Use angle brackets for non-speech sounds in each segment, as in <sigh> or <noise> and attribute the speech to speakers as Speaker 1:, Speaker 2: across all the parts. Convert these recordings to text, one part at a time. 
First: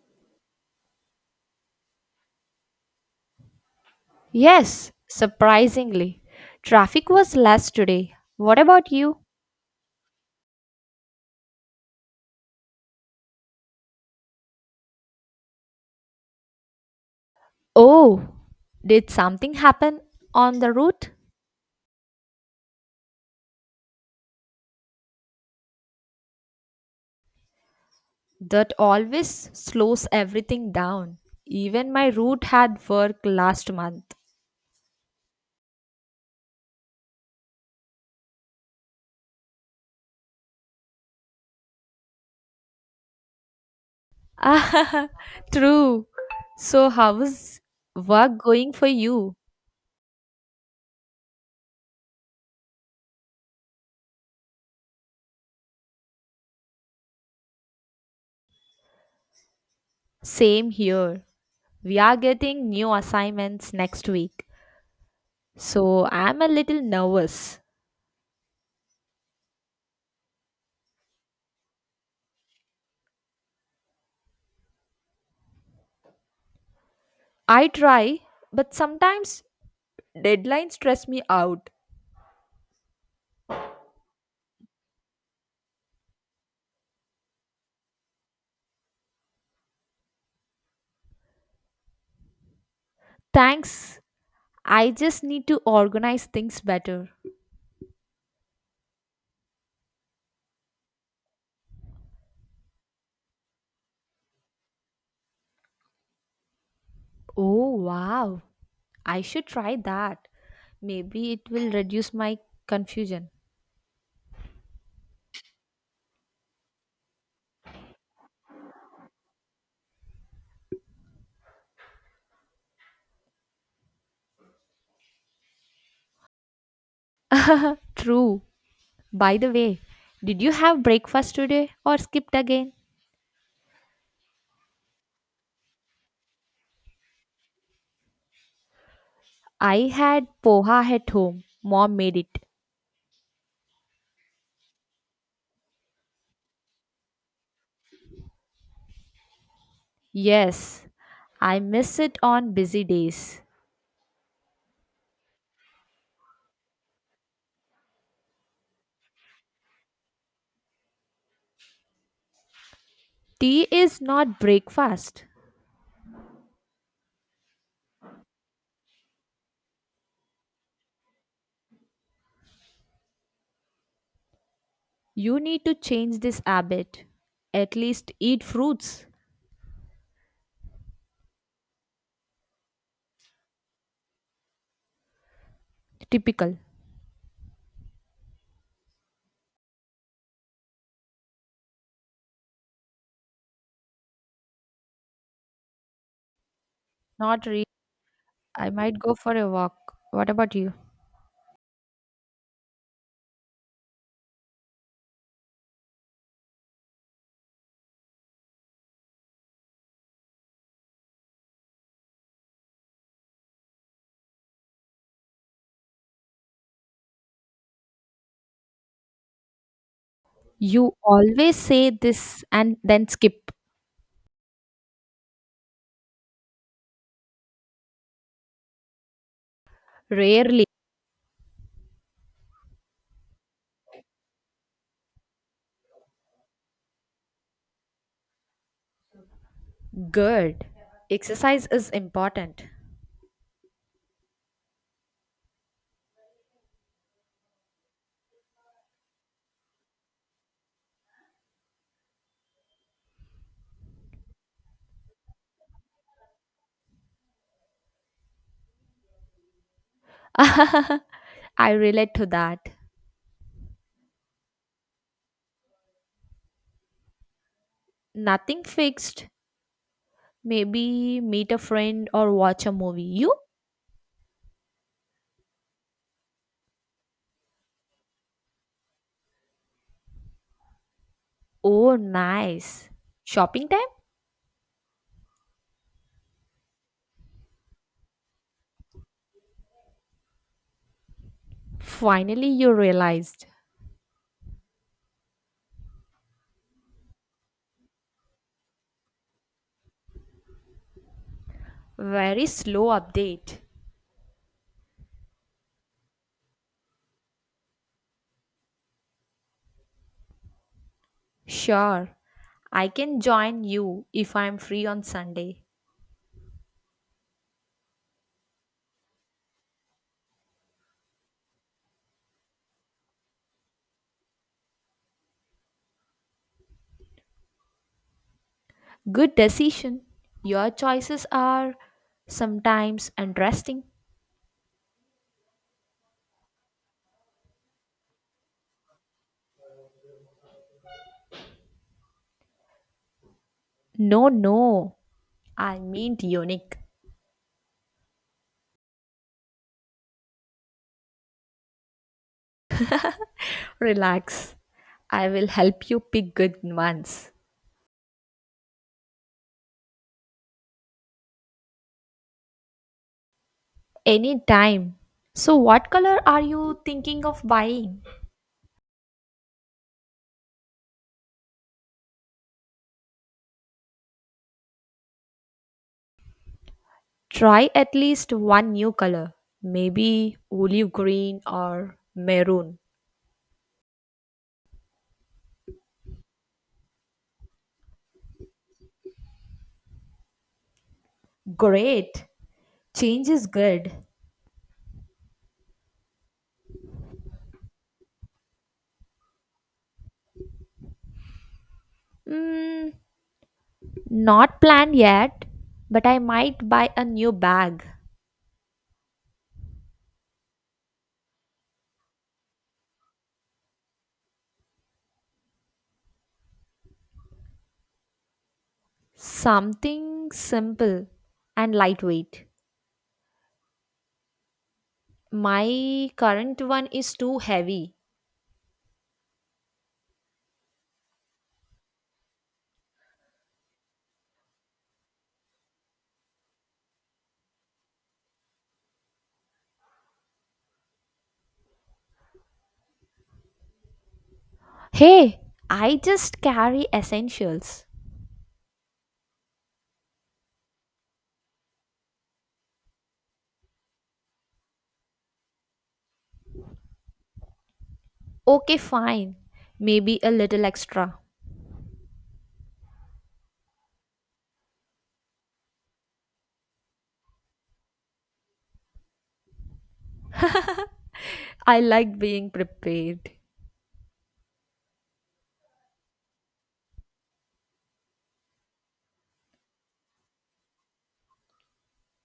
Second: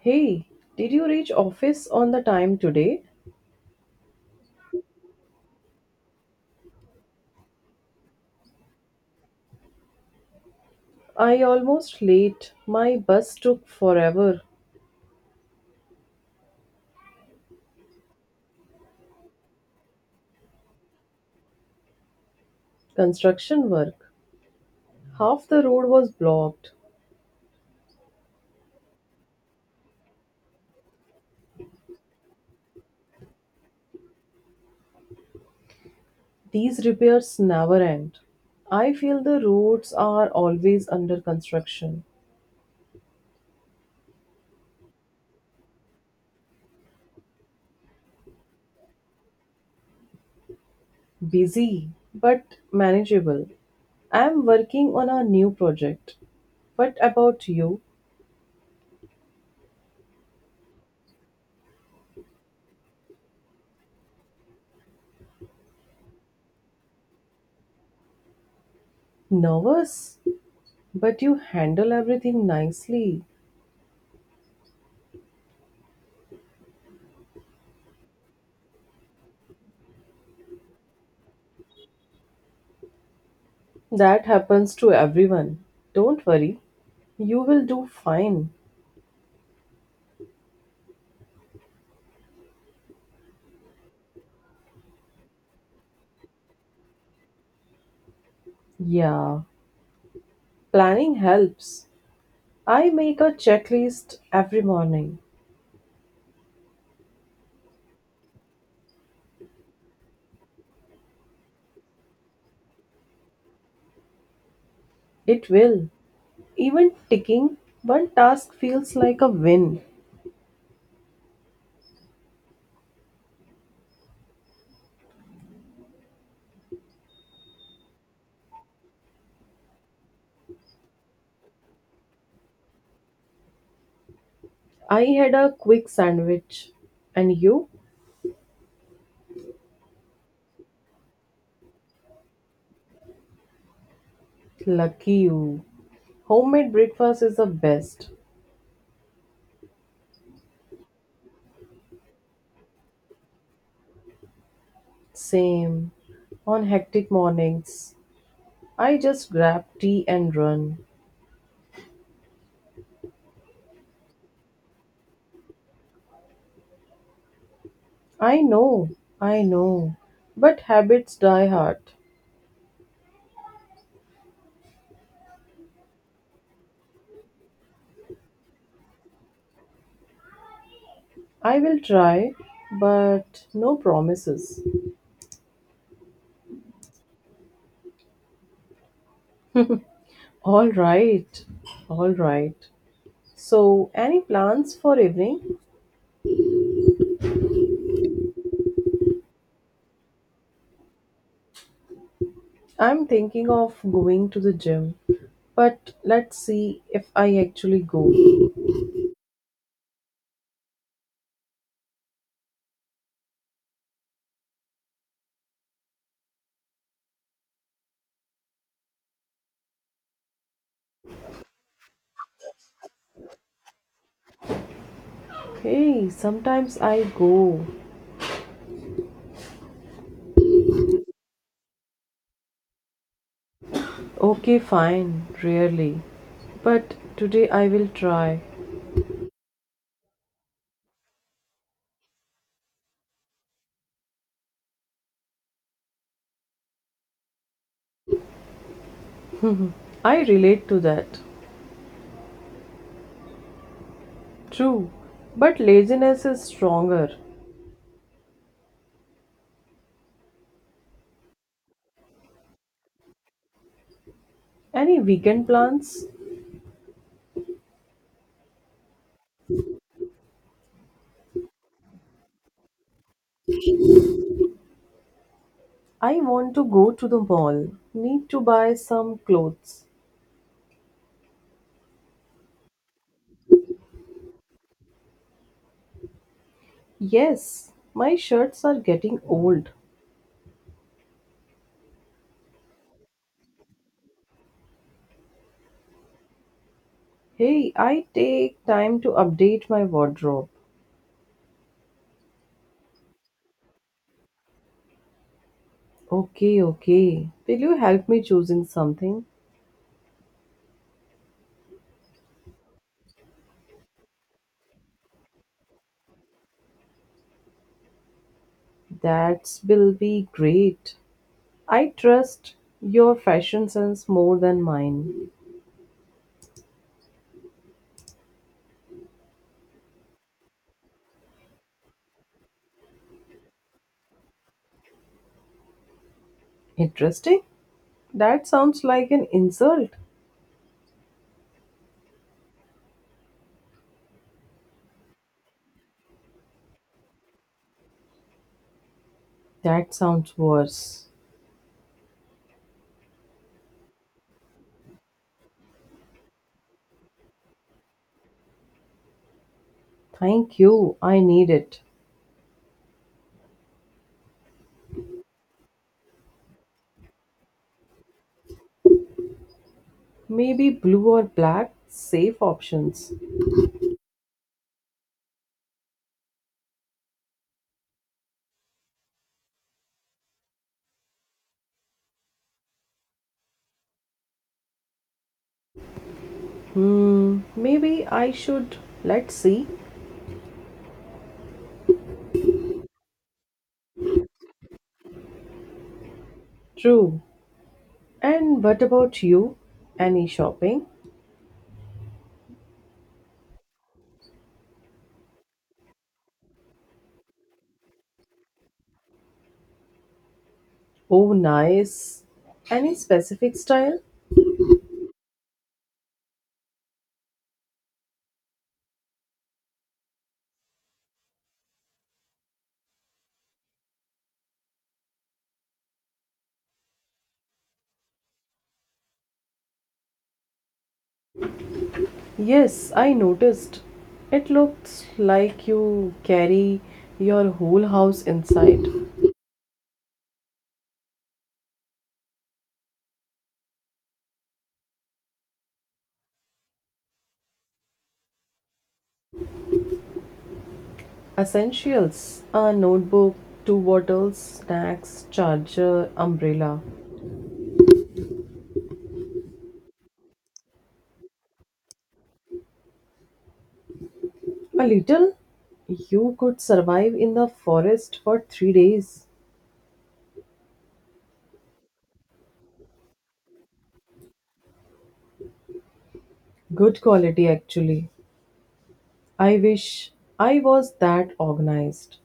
Speaker 1: Hey, did you reach office on the time today?
Speaker 2: Yes, surprisingly. Traffic was less today. What about you?
Speaker 1: I almost late. My bus took forever.
Speaker 2: Oh, did something happen on the route?
Speaker 1: Construction work. Half the road was blocked.
Speaker 2: That always slows everything down. Even my route had work last month.
Speaker 1: These repairs never end. I feel the roads are always under construction.
Speaker 2: Ah, <laughs> true. So, how's work going for you?
Speaker 1: Busy, but manageable. I am working on a new project. What about you?
Speaker 2: Same here. We are getting new assignments next week. So, I'm a little nervous.
Speaker 1: Nervous? But you handle everything nicely.
Speaker 2: I try, but sometimes deadlines stress me out.
Speaker 1: That happens to everyone. Don't worry. You will do fine.
Speaker 2: Thanks. I just need to organize things better.
Speaker 1: Yeah, planning helps. I make a checklist every morning.
Speaker 2: Oh, wow. I should try that. Maybe it will reduce my confusion.
Speaker 1: It will. Even ticking one task feels like a win.
Speaker 2: <laughs> True. By the way, did you have breakfast today or skipped again?
Speaker 1: I had a quick sandwich. And you?
Speaker 2: I had poha at home. Mom made it.
Speaker 1: Lucky you. Homemade breakfast is the best.
Speaker 2: Yes, I miss it on busy days.
Speaker 1: Same. On hectic mornings, I just grab tea and run.
Speaker 2: Tea is not breakfast.
Speaker 1: I know, I know. But habits die hard.
Speaker 2: You need to change this habit. At least eat fruits.
Speaker 1: I will try, but no promises.
Speaker 2: Typical.
Speaker 1: All right, all right. So, any plans for evening?
Speaker 2: Not really. I might go for a walk. What about you?
Speaker 1: I'm thinking of going to the gym, but let's see if I actually go.
Speaker 2: You always say this and then skip.
Speaker 1: Hey, sometimes I go.
Speaker 2: Rarely.
Speaker 1: Okay, fine, rarely. But today I will try.
Speaker 2: Good. Exercise is important.
Speaker 1: I relate to that. True, but laziness is stronger.
Speaker 2: <laughs> I relate to that.
Speaker 1: Any weekend plans?
Speaker 2: Nothing fixed. Maybe meet a friend or watch a movie. You?
Speaker 1: I want to go to the mall. Need to buy some clothes.
Speaker 2: Oh, nice. Shopping time?
Speaker 1: Yes, my shirts are getting old.
Speaker 2: Finally, you realized.
Speaker 1: Hey, I take time to update my wardrobe.
Speaker 2: Very slow update.
Speaker 1: Okay, okay. Will you help me choosing something?
Speaker 2: Sure, I can join you if I'm free on Sunday.
Speaker 1: That will be great. I trust your fashion sense more than mine.
Speaker 2: Good decision. Your choices are sometimes interesting.
Speaker 1: Interesting? That sounds like an insult.
Speaker 2: No, no, I mean unique.
Speaker 1: That sounds worse.
Speaker 2: Relax. I will help you pick good ones.
Speaker 1: Thank you. I need it.
Speaker 2: Anytime. So, what color are you thinking of buying?
Speaker 1: Maybe blue or black, safe options.
Speaker 2: Try at least one new color. Maybe olive green or maroon.
Speaker 1: Hmm, maybe I should. Let's see.
Speaker 2: Great. Change is good.
Speaker 1: True. And what about you? Any shopping?
Speaker 2: Mm, not planned yet, but I might buy a new bag.
Speaker 1: Oh, nice. Any specific style?
Speaker 2: Something simple and lightweight. My current one is too heavy.
Speaker 1: Yes, I noticed. It looks like you carry your whole house inside.
Speaker 2: Hey, I just carry essentials.
Speaker 1: Essentials a notebook, two bottles, snacks, charger, umbrella.
Speaker 2: Okay, fine. Maybe a little extra.
Speaker 1: A little. You could survive in the forest for 3 days.
Speaker 2: I like being prepared.
Speaker 1: Good quality, actually. I wish I was that organized.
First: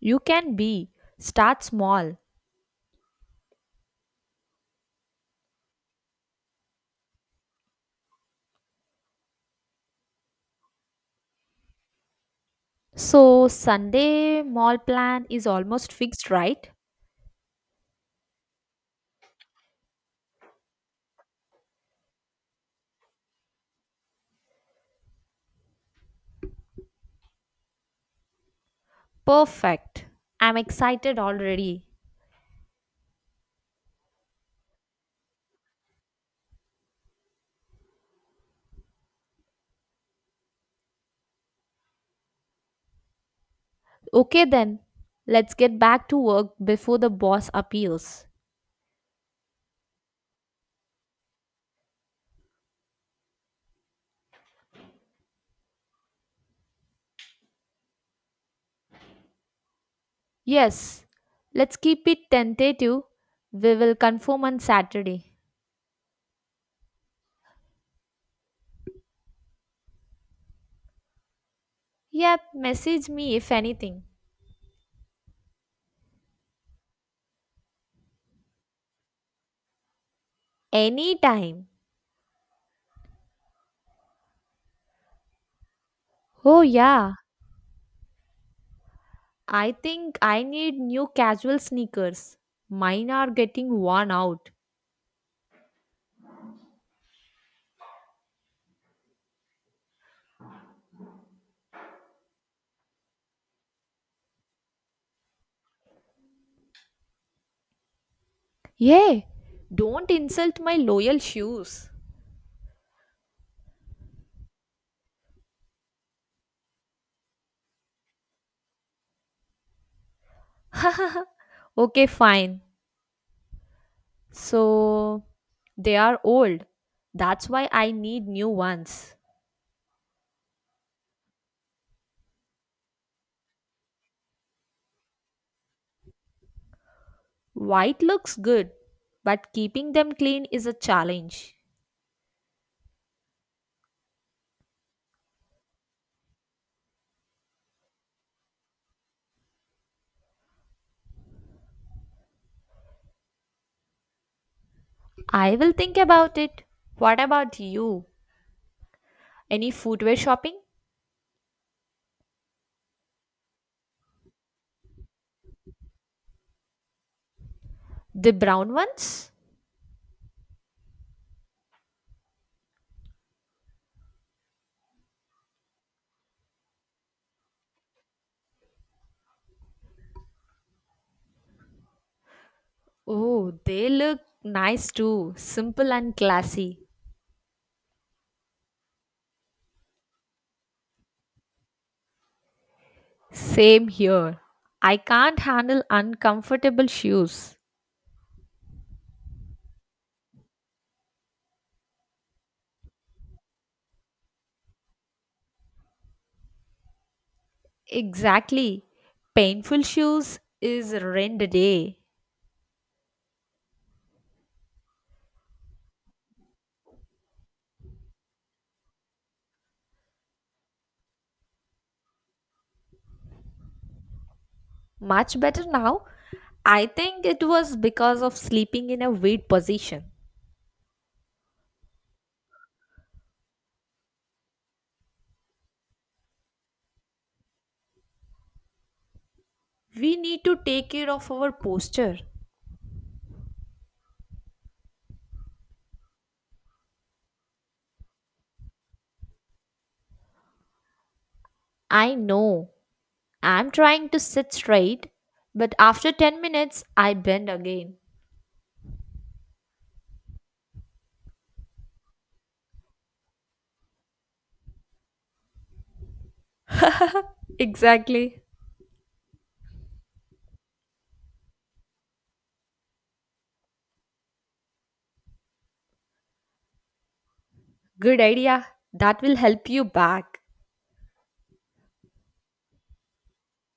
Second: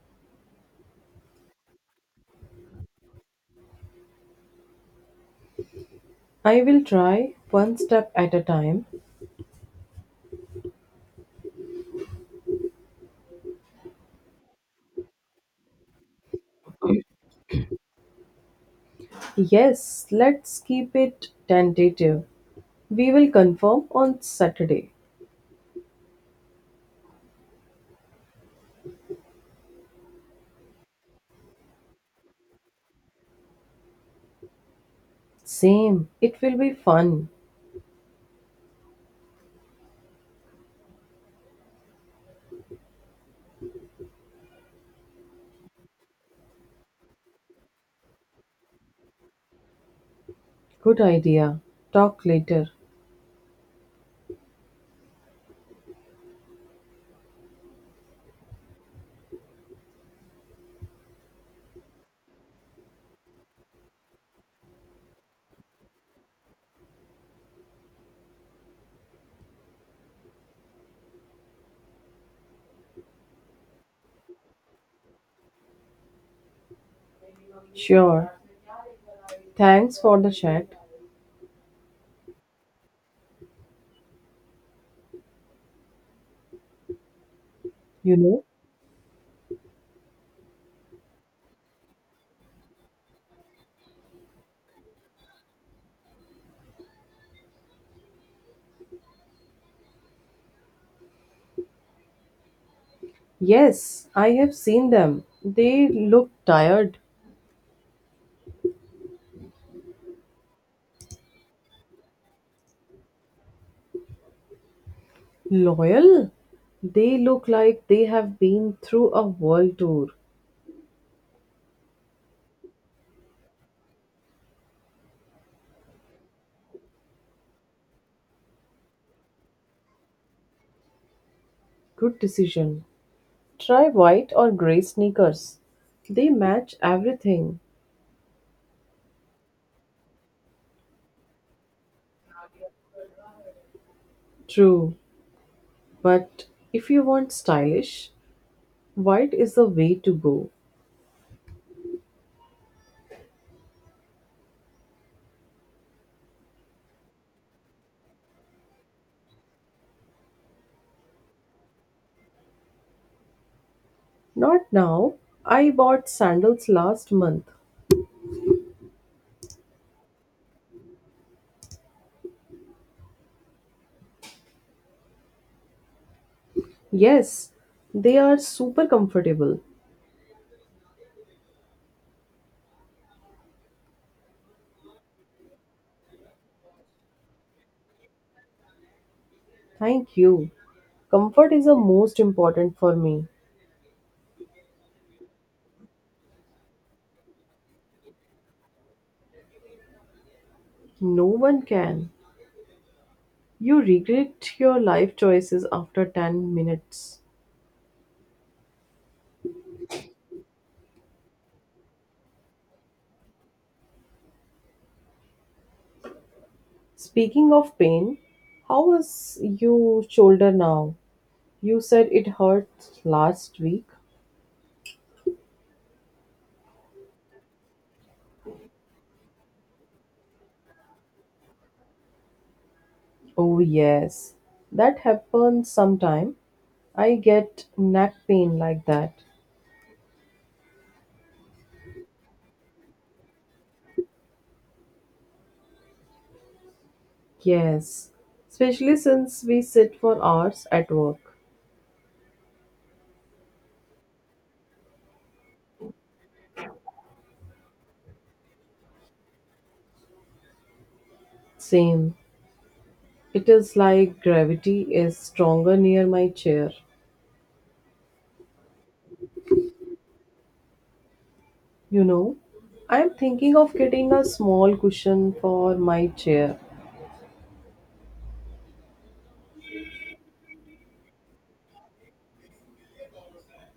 Speaker 2: You can be. Start small.
Speaker 1: I will try one step at a time.
Speaker 2: So, Sunday mall plan is almost fixed, right?
Speaker 1: Yes, let's keep it tentative. We will confirm on Saturday.
Speaker 2: Perfect. I'm excited already.
Speaker 1: Same. It will be fun.
Speaker 2: Okay, then. Let's get back to work before the boss appears.
Speaker 1: Good idea. Talk later.
Speaker 2: Yes, let's keep it tentative. We will confirm on Saturday. Yep, message me if anything.
Speaker 1: Sure. Thanks for the chat.
Speaker 2: Anytime. Oh, yeah.
Speaker 1: You know?
Speaker 2: I think I need new casual sneakers. Mine are getting worn out.
Speaker 1: Yes, I have seen them. They look tired.
Speaker 2: Yeah, don't insult my loyal shoes.
Speaker 1: Loyal? They look like they have been through a world tour.
Speaker 2: <laughs> Okay, fine. So, they are old. That's why I need new ones.
Speaker 1: Good decision. Try white or grey sneakers. They match everything.
Speaker 2: White looks good, but keeping them clean is a challenge.
Speaker 1: True, but if you want stylish, white is the way to go.
Speaker 2: I will think about it. What about you? Any footwear shopping?
Speaker 1: Not now. I bought sandals last month.
Speaker 2: The brown ones?
Speaker 1: Yes, they are super comfortable.
Speaker 2: Oh, they look nice too. Simple and classy.
Speaker 1: Thank you. Comfort is the most important for me.
Speaker 2: Same here. I can't handle uncomfortable shoes.
Speaker 1: No one can. You regret your life choices after 10 minutes.
Speaker 2: Exactly. Painful shoes is rent a day.
Speaker 1: Speaking of pain, how is your shoulder now? You said it hurt last week.
Speaker 2: Much better now. I think it was because of sleeping in a weird position.
Speaker 1: Oh, yes. That happens sometime. I get neck pain like that.
Speaker 2: We need to take care of our posture.
Speaker 1: Yes. Especially since we sit for hours at work.
Speaker 2: I know. I'm trying to sit straight, but after 10 minutes, I bend again.
Speaker 1: Same. It is like gravity is stronger near my chair.
Speaker 2: <laughs> Exactly.
Speaker 1: You know, I am thinking of getting a small cushion for my chair.
Speaker 2: Good idea. That will help you back.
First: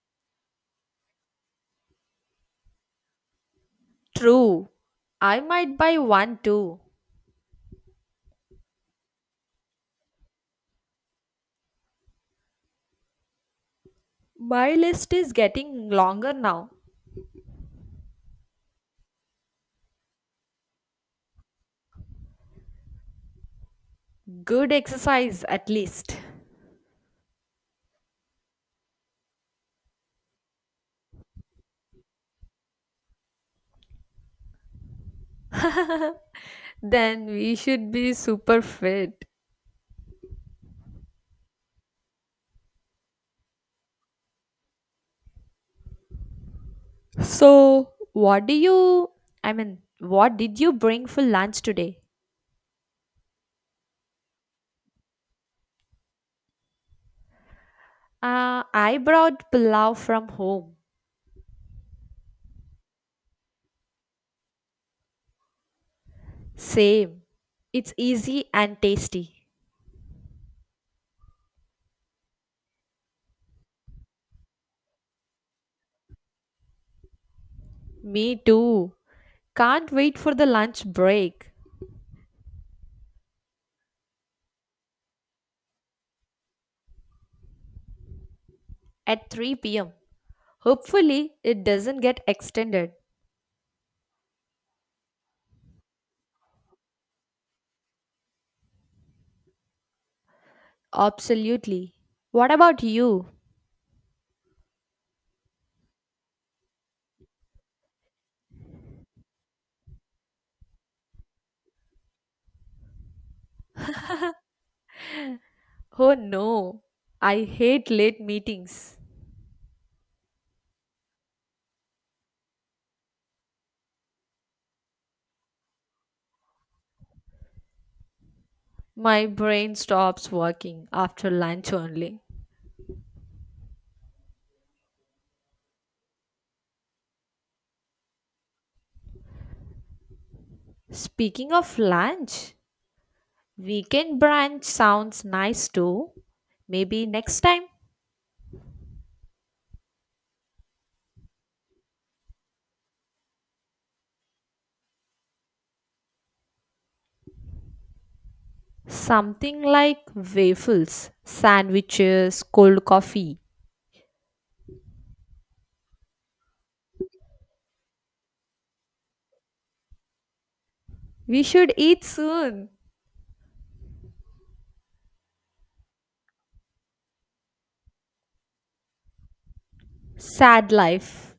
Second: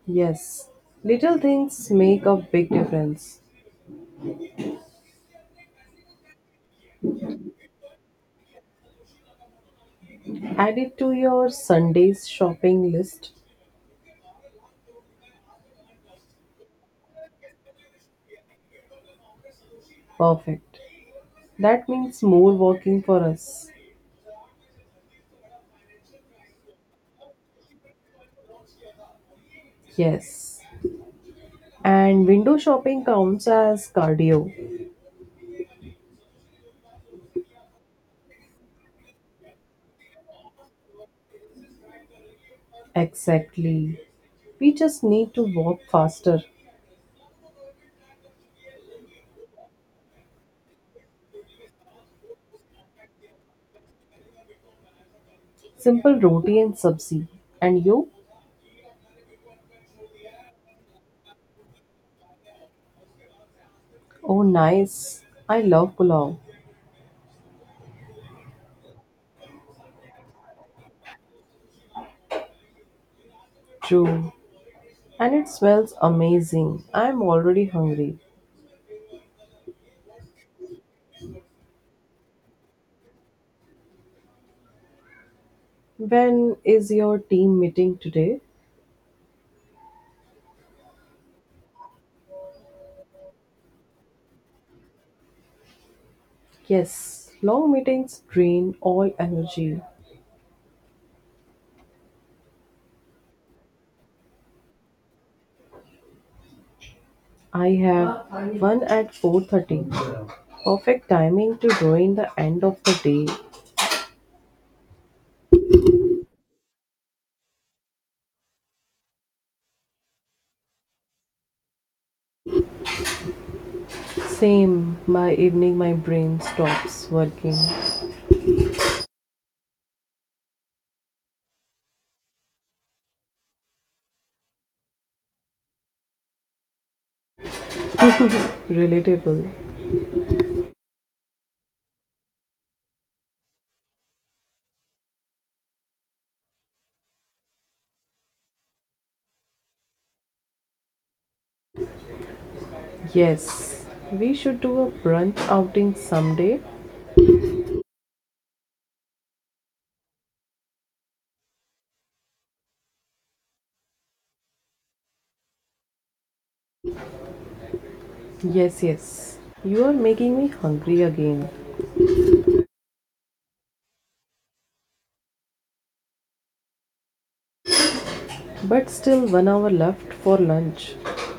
Speaker 1: Yes, little things make a big difference.
Speaker 2: True. I might buy one too.
Speaker 1: Add it to your Sunday's shopping list.
Speaker 2: My list is getting longer now.
Speaker 1: Perfect. That means more walking for us.
Speaker 2: Good exercise, at least.
Speaker 1: Yes. And window shopping counts as cardio.
Speaker 2: <laughs> Then we should be super fit.
Speaker 1: Exactly. We just need to walk faster.
Speaker 2: So, what do you, I mean, what did you bring for lunch today?
Speaker 1: Simple roti and sabzi. And you?
Speaker 2: I brought pulao from home.
Speaker 1: Oh, nice. I love pulao.
Speaker 2: Same. It's easy and tasty.
Speaker 1: True. And it smells amazing. I'm already hungry.
Speaker 2: Me too. Can't wait for the lunch break
Speaker 1: When is your team meeting today?
Speaker 2: at 3 pm. Hopefully, it doesn't get extended.
Speaker 1: Yes, long meetings drain all energy.
Speaker 2: Absolutely. What about you?
Speaker 1: I have one at 4:30. Perfect timing to join the end of the day.
Speaker 2: <laughs> Oh no. I hate late meetings.
Speaker 1: Same, by evening my brain stops working.
Speaker 2: My brain stops working after lunch only.
Speaker 1: Relatable.
Speaker 2: Speaking of lunch, weekend brunch sounds nice too. Maybe next time.
Speaker 1: Yes, we should do a brunch outing someday.
Speaker 2: Something like waffles, sandwiches, cold coffee.
Speaker 1: Yes, yes. You are making me hungry
Speaker 2: We
Speaker 1: again.
Speaker 2: should eat soon.
Speaker 1: But still, 1 hour left for
Speaker 2: Sad
Speaker 1: lunch.
Speaker 2: life.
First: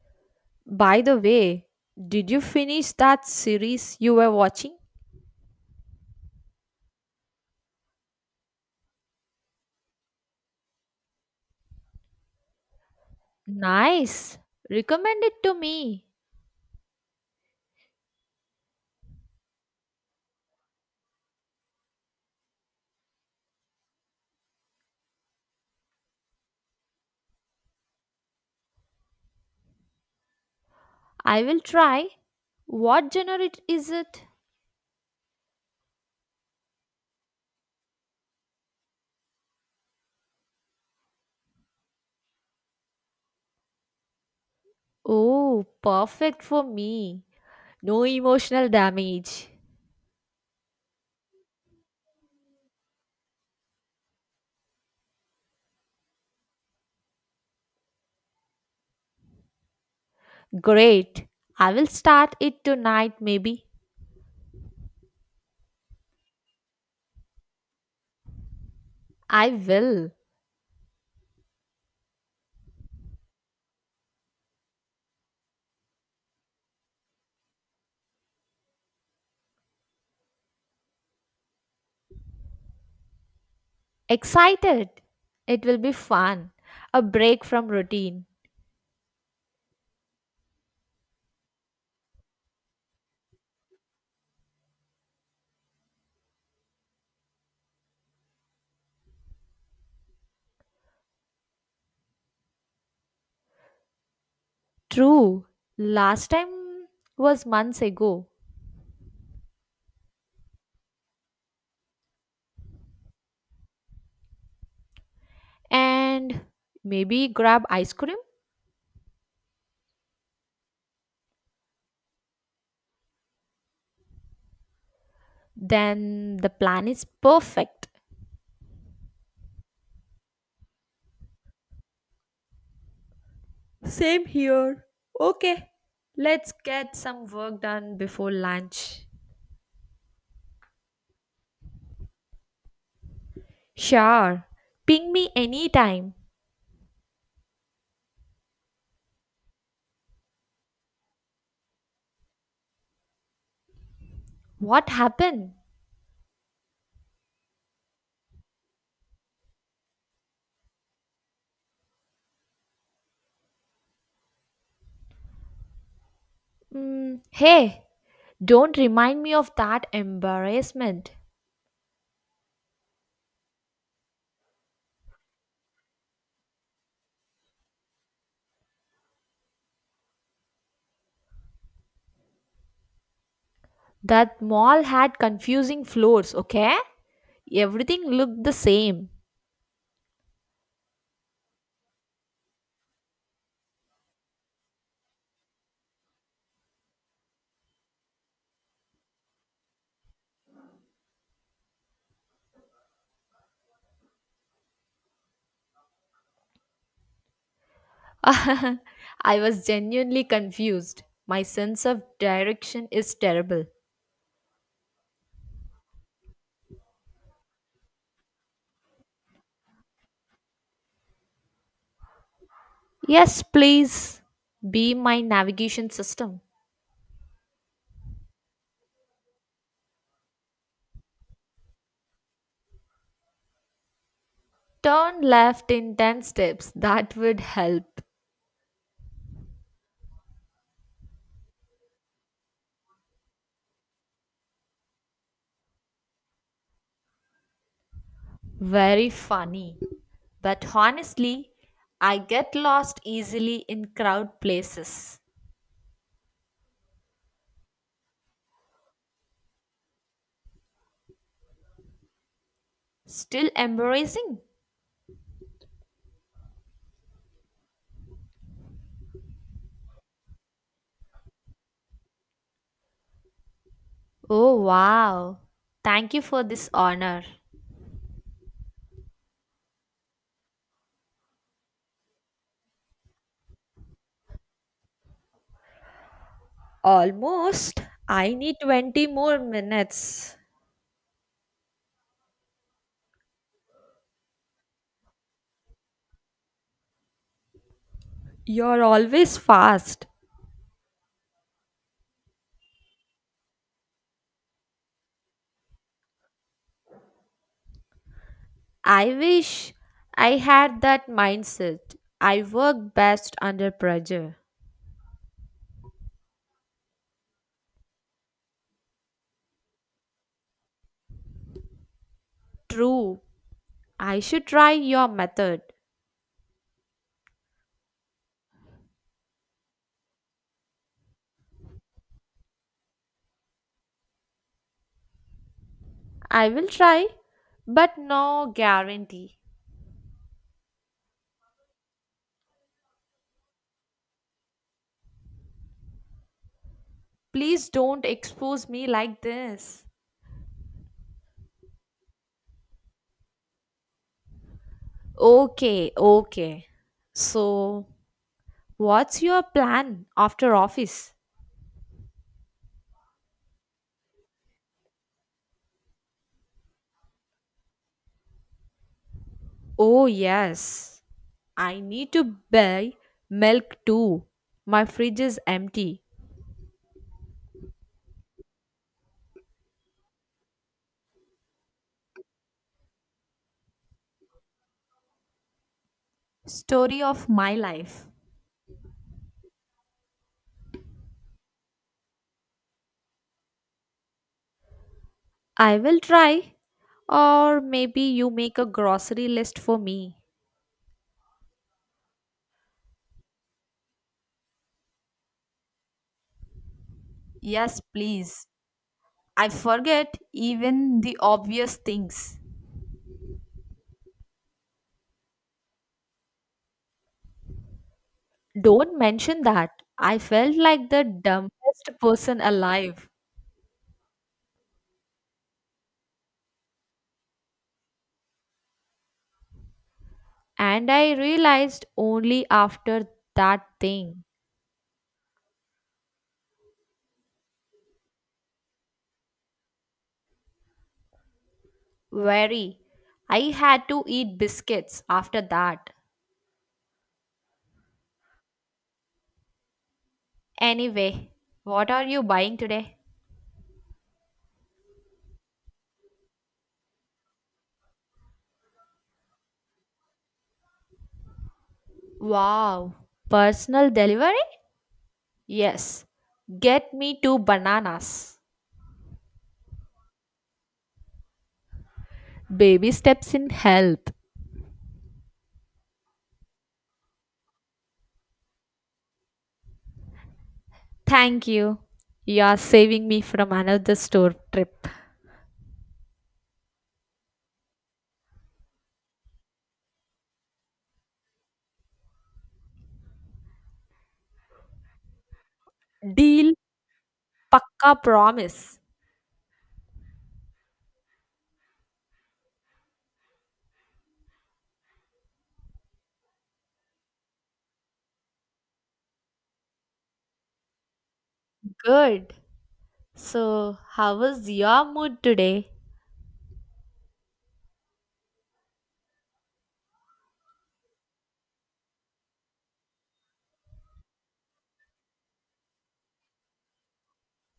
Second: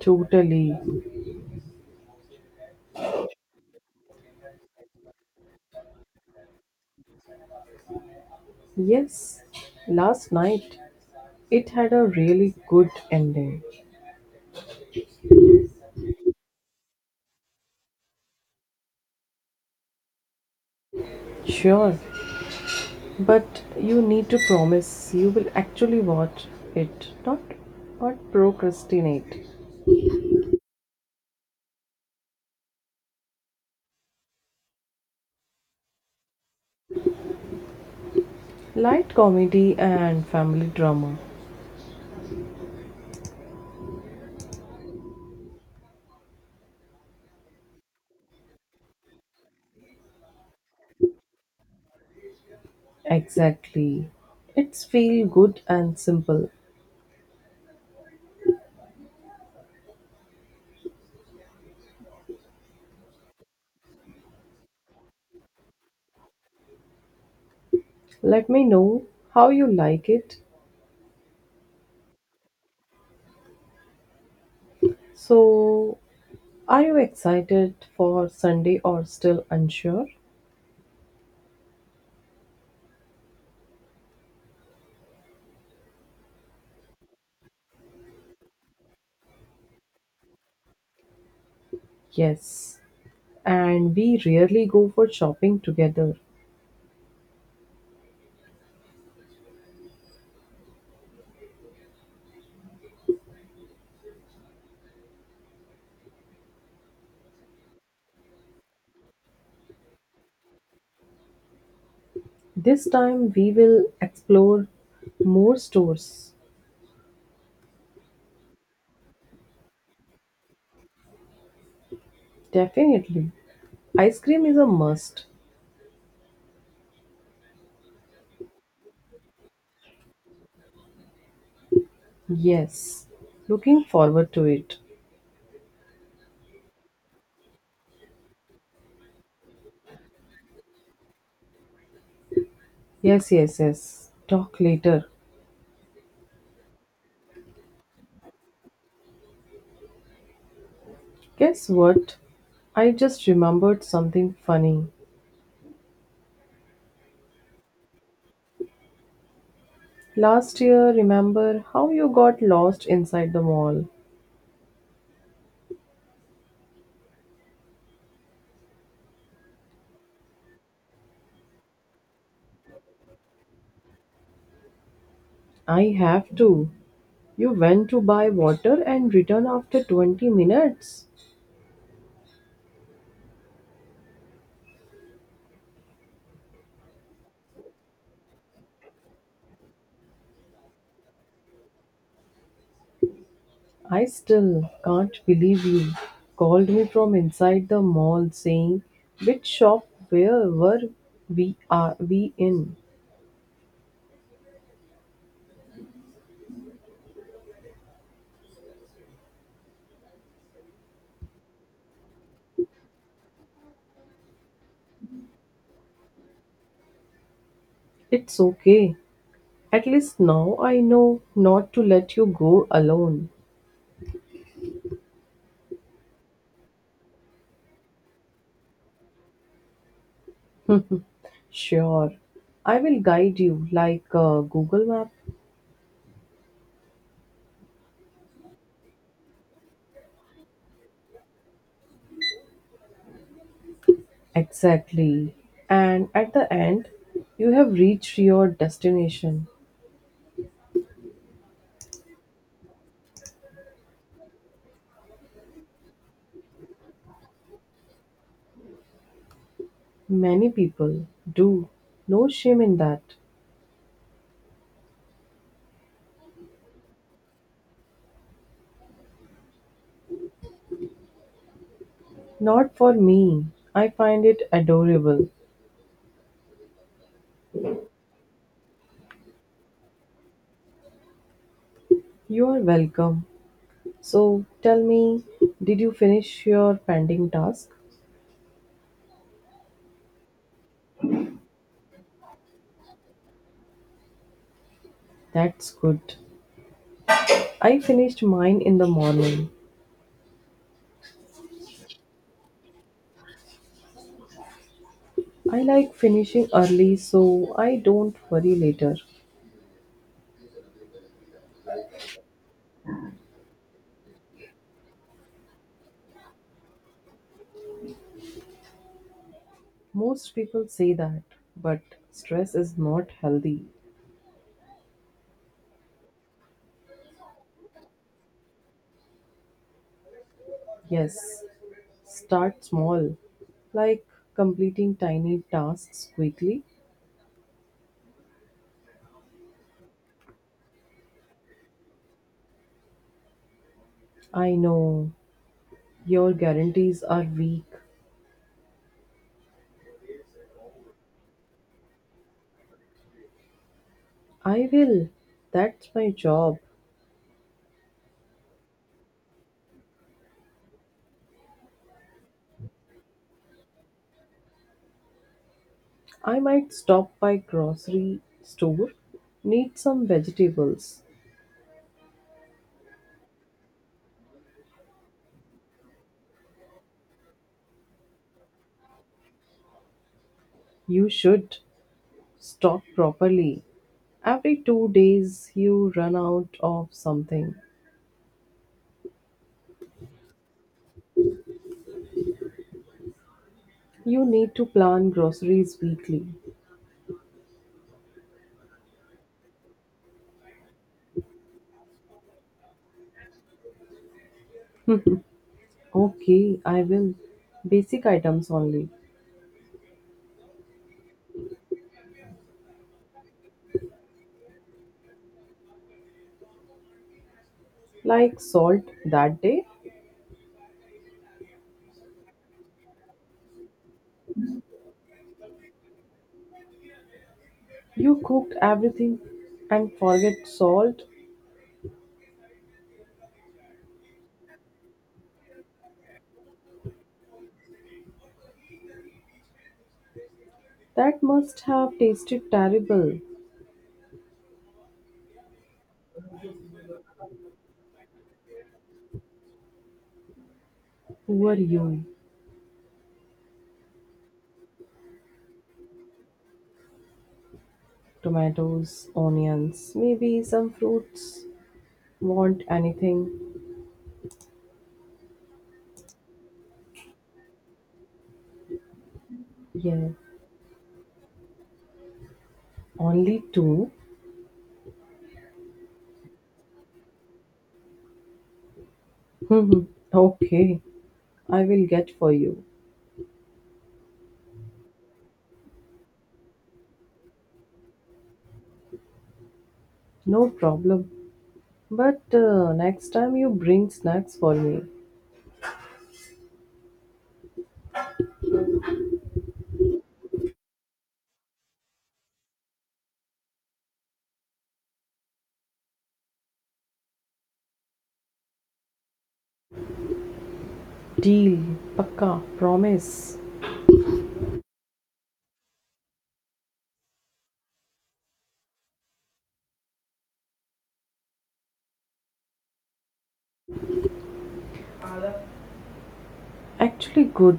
Speaker 1: Totally.
Speaker 2: By the way, did you finish that series you were watching?
Speaker 1: Yes, last night it had a really good ending.
Speaker 2: Nice. Recommend it to me.
Speaker 1: Sure, but you need to promise you will actually watch it, not procrastinate.
Speaker 2: I will try. What is it?
Speaker 1: Light comedy and family drama.
Speaker 2: Oh, perfect for me. No emotional damage.
Speaker 1: Exactly. It's feel good and simple.
Speaker 2: Great. I will start it tonight, maybe.
Speaker 1: Let me know how
Speaker 2: I
Speaker 1: you like
Speaker 2: will.
Speaker 1: it. So, are you excited for Sunday or still unsure?
Speaker 2: Excited! It will be fun. A break from routine.
Speaker 1: Yes, and we rarely go for shopping together.
Speaker 2: True. Last time was months ago.
Speaker 1: This time we will explore more stores.
Speaker 2: And maybe grab ice cream?
Speaker 1: Definitely. Ice cream is a must.
Speaker 2: Then the plan is perfect.
Speaker 1: Yes. Looking
Speaker 2: Same
Speaker 1: forward to it.
Speaker 2: here. Okay. Let's get some work done before lunch.
Speaker 1: Yes, yes, yes.
Speaker 2: Sure.
Speaker 1: Talk later.
Speaker 2: Ping me anytime.
Speaker 1: Guess what? I just remembered something funny.
Speaker 2: What happened?
Speaker 1: Last year, remember how you got lost inside the mall?
Speaker 2: Hey, don't remind me of that embarrassment.
Speaker 1: I have to. You went to buy water and returned after 20 minutes.
Speaker 2: That mall had confusing floors, okay? Everything looked the same.
Speaker 1: I still can't believe you called me from inside the mall saying, which shop where were we are we in?
Speaker 2: <laughs> I was genuinely confused. My sense of direction is terrible.
Speaker 1: It's okay. At least now I know not to let you go alone.
Speaker 2: Yes, please be my navigation system.
Speaker 1: Sure. I will guide you like a Google map.
Speaker 2: Turn left in 10 steps. That would help.
Speaker 1: Exactly. And at the end, you have reached your
Speaker 2: Very
Speaker 1: destination.
Speaker 2: funny. But honestly, I get lost easily in crowd places.
Speaker 1: Many people do. No shame in that.
Speaker 2: Still embarrassing?
Speaker 1: Not for me. I find it
Speaker 2: Oh
Speaker 1: adorable.
Speaker 2: wow. Thank you for this honor.
Speaker 1: You are welcome. So tell me, did you finish your pending task?
Speaker 2: Almost. I need 20 more minutes.
Speaker 1: That's good. I finished mine in
Speaker 2: You're
Speaker 1: the
Speaker 2: always
Speaker 1: morning.
Speaker 2: fast.
Speaker 1: I like finishing early so I don't worry later.
Speaker 2: I wish I had that mindset. I work best under pressure.
Speaker 1: Most people say that, but stress is not
Speaker 2: True,
Speaker 1: healthy.
Speaker 2: I should try your method.
Speaker 1: Yes, start small, like completing tiny tasks
Speaker 2: I
Speaker 1: quickly.
Speaker 2: will try, but no guarantee.
Speaker 1: I know your guarantees are weak.
Speaker 2: Please don't expose me like this.
Speaker 1: I will. That's
Speaker 2: Okay,
Speaker 1: my job.
Speaker 2: okay. So, what's your plan after office?
Speaker 1: I might stop by grocery store, need
Speaker 2: Oh,
Speaker 1: some
Speaker 2: yes.
Speaker 1: vegetables.
Speaker 2: I need to buy milk too. My fridge is empty.
Speaker 1: You should stock properly. Every 2 days you run out of
Speaker 2: Story of
Speaker 1: something.
Speaker 2: my life.
Speaker 1: You need to plan groceries
Speaker 2: I will
Speaker 1: weekly.
Speaker 2: try. Or maybe you make a grocery list for me.
Speaker 1: Okay, I will.
Speaker 2: Yes,
Speaker 1: Basic
Speaker 2: please.
Speaker 1: items only.
Speaker 2: I forget even the obvious things.
Speaker 1: Like salt
Speaker 2: Don't
Speaker 1: that
Speaker 2: mention
Speaker 1: day.
Speaker 2: that. I felt like the dumbest person alive.
Speaker 1: You cooked everything and forget
Speaker 2: And
Speaker 1: salt.
Speaker 2: I realized only after that thing.
Speaker 1: That must have tasted
Speaker 2: Very.
Speaker 1: terrible.
Speaker 2: I had to eat biscuits after that. Anyway,
Speaker 1: Who are
Speaker 2: what are
Speaker 1: you?
Speaker 2: you buying today?
Speaker 1: Tomatoes, onions, maybe some fruits. Want
Speaker 2: Wow,
Speaker 1: anything?
Speaker 2: personal delivery? Yes, get me 2 bananas.
Speaker 1: Yeah,
Speaker 2: Baby steps
Speaker 1: only
Speaker 2: in
Speaker 1: two?
Speaker 2: health.
Speaker 1: Hmm, okay,
Speaker 2: Thank
Speaker 1: I
Speaker 2: you.
Speaker 1: will get for
Speaker 2: You are
Speaker 1: you.
Speaker 2: saving me from another store trip.
Speaker 1: No problem. But next time you bring snacks for me.
Speaker 2: Deal. Pakka promise.
Speaker 1: Deal,
Speaker 2: Good.
Speaker 1: pakka, promise.
Speaker 2: So, how was your mood today?
Speaker 1: Actually, good.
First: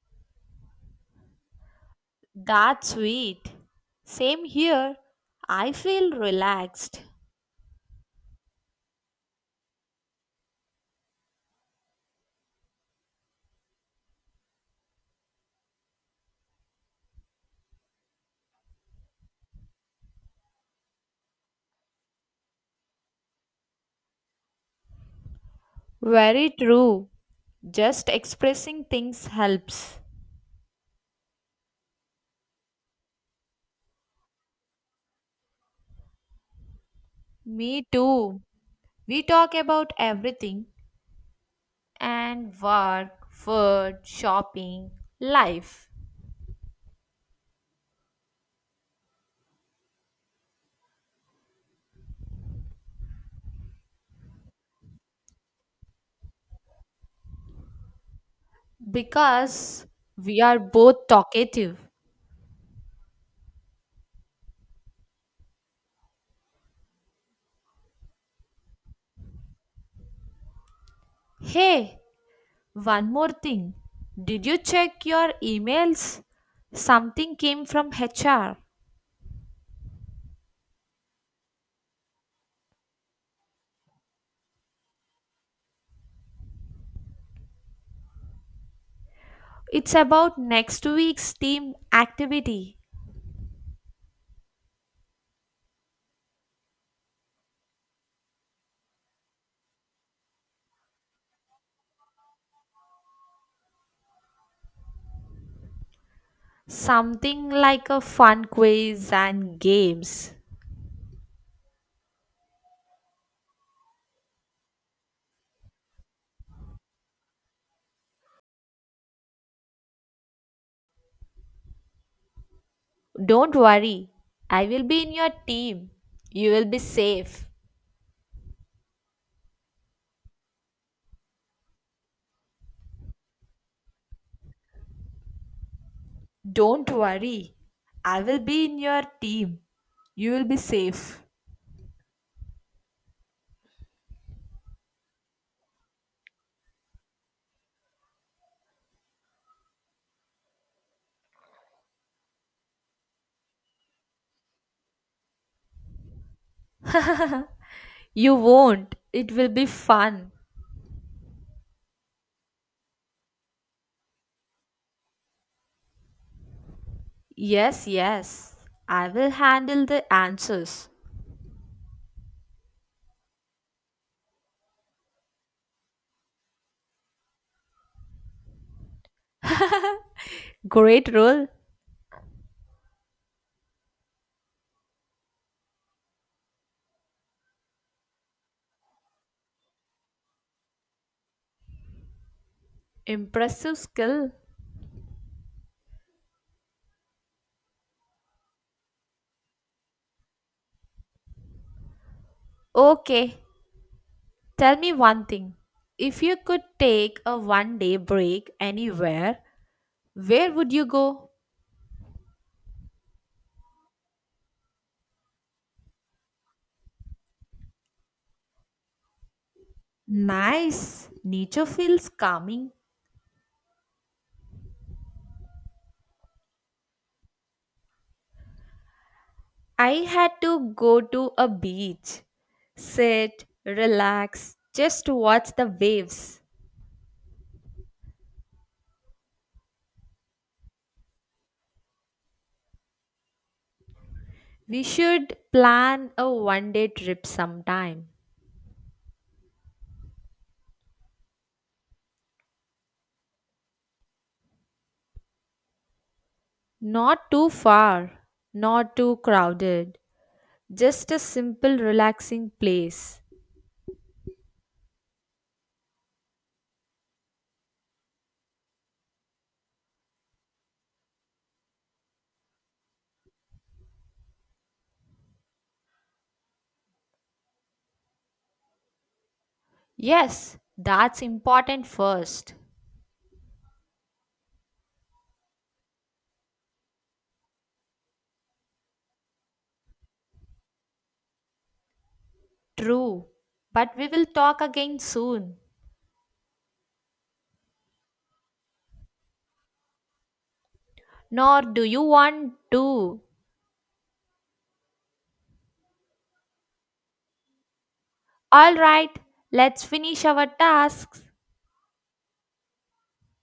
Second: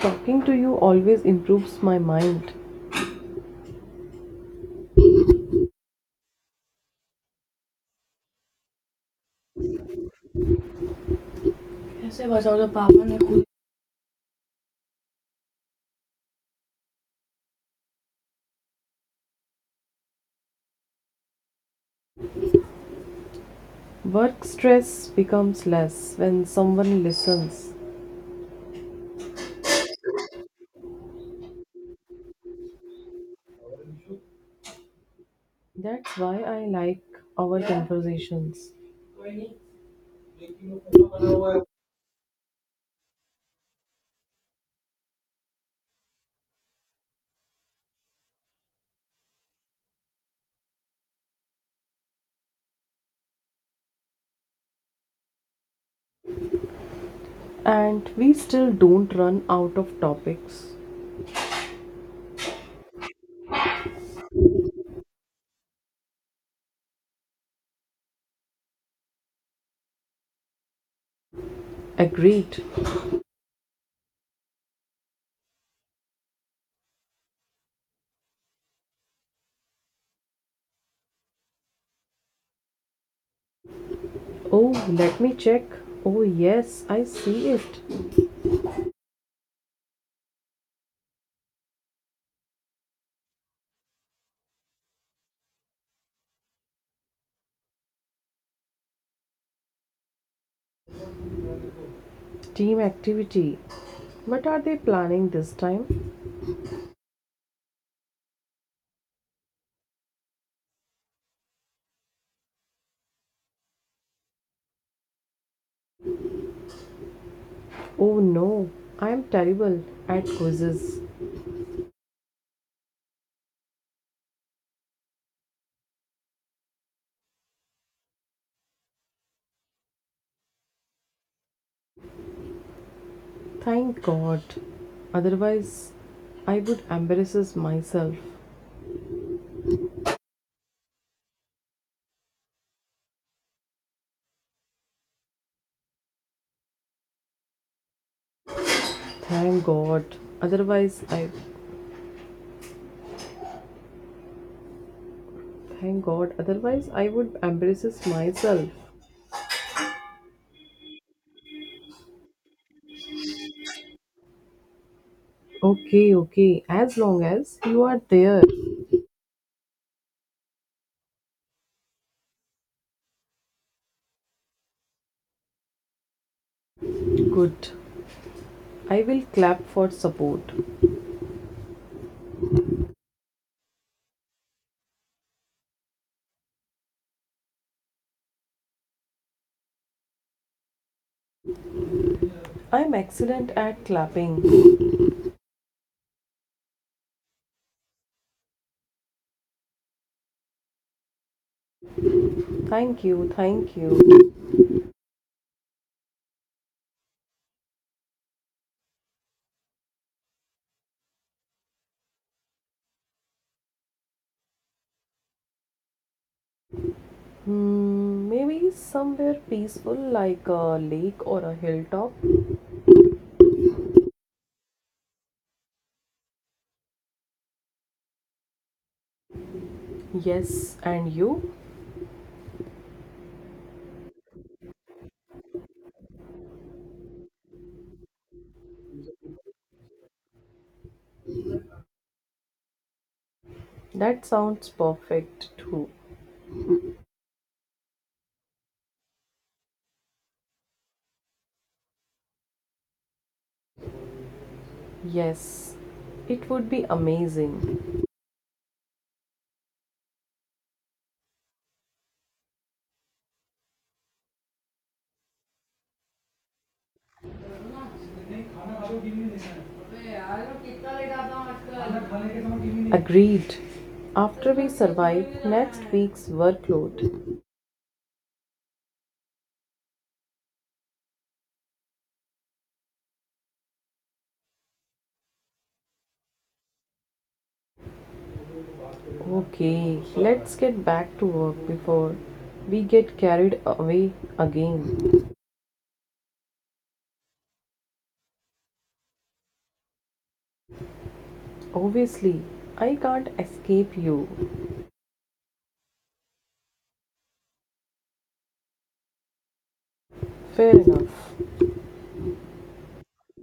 Speaker 1: Talking to you always improves my mind.
Speaker 2: That's sweet. Same here. I feel relaxed.
Speaker 1: ऐसे बताओ तो पापा ने खुद work stress becomes less when
Speaker 2: Very
Speaker 1: someone
Speaker 2: true.
Speaker 1: listens.
Speaker 2: Just expressing things helps.
Speaker 1: That's why I like our
Speaker 2: Me too.
Speaker 1: conversations.
Speaker 2: We talk about everything and work, food, shopping, life
Speaker 1: And we still don't run out
Speaker 2: because
Speaker 1: of
Speaker 2: we are
Speaker 1: topics.
Speaker 2: both talkative. Hey,
Speaker 1: Agreed.
Speaker 2: one more thing. Did you check your emails? Something came from HR.
Speaker 1: Oh, let me check. Oh, yes, I see it.
Speaker 2: It's about next week's team activity.
Speaker 1: Team activity. What are they planning this time?
Speaker 2: Something like a fun quiz and games.
Speaker 1: Oh no, I am terrible at quizzes.
Speaker 2: Don't worry, I will be in your team. You will be safe.
Speaker 1: Thank God. Otherwise, I would
Speaker 2: Don't
Speaker 1: embarrass
Speaker 2: worry,
Speaker 1: myself.
Speaker 2: I will be in your team. You will be safe.
Speaker 1: Thank God. Otherwise, I. Thank God. Otherwise, I would embarrass
Speaker 2: You
Speaker 1: myself.
Speaker 2: won't. It will be fun.
Speaker 1: Okay, okay. As long as you
Speaker 2: Yes,
Speaker 1: are there.
Speaker 2: yes, I will handle the answers.
Speaker 1: Good. I will clap for support.
Speaker 2: Great role.
Speaker 1: I'm excellent
Speaker 2: Impressive
Speaker 1: at
Speaker 2: skill.
Speaker 1: clapping. Thank you,
Speaker 2: Okay,
Speaker 1: thank you.
Speaker 2: tell me one thing. If you could take a one day break anywhere, where would you go?
Speaker 1: Hmm, maybe somewhere peaceful like a
Speaker 2: Nice.
Speaker 1: lake or a
Speaker 2: Nature feels
Speaker 1: hilltop.
Speaker 2: calming. I had to
Speaker 1: Yes,
Speaker 2: go
Speaker 1: and
Speaker 2: to a
Speaker 1: you?
Speaker 2: beach, sit, relax, just watch the waves.
Speaker 1: That sounds
Speaker 2: We should
Speaker 1: perfect too.
Speaker 2: plan a one day trip sometime.
Speaker 1: Yes, it would be
Speaker 2: Not too
Speaker 1: amazing.
Speaker 2: far, not too crowded, just a simple, relaxing place.
Speaker 1: Agreed. After we survive next week's workload.
Speaker 2: Yes, that's important first.
Speaker 1: Okay, let's get back to work before we get
Speaker 2: True,
Speaker 1: carried
Speaker 2: but we
Speaker 1: away
Speaker 2: will talk again
Speaker 1: again.
Speaker 2: soon. Nor do you
Speaker 1: Obviously,
Speaker 2: want
Speaker 1: I
Speaker 2: to.
Speaker 1: can't escape you.
Speaker 2: Alright, let's finish our
Speaker 1: Fair
Speaker 2: tasks.
Speaker 1: enough.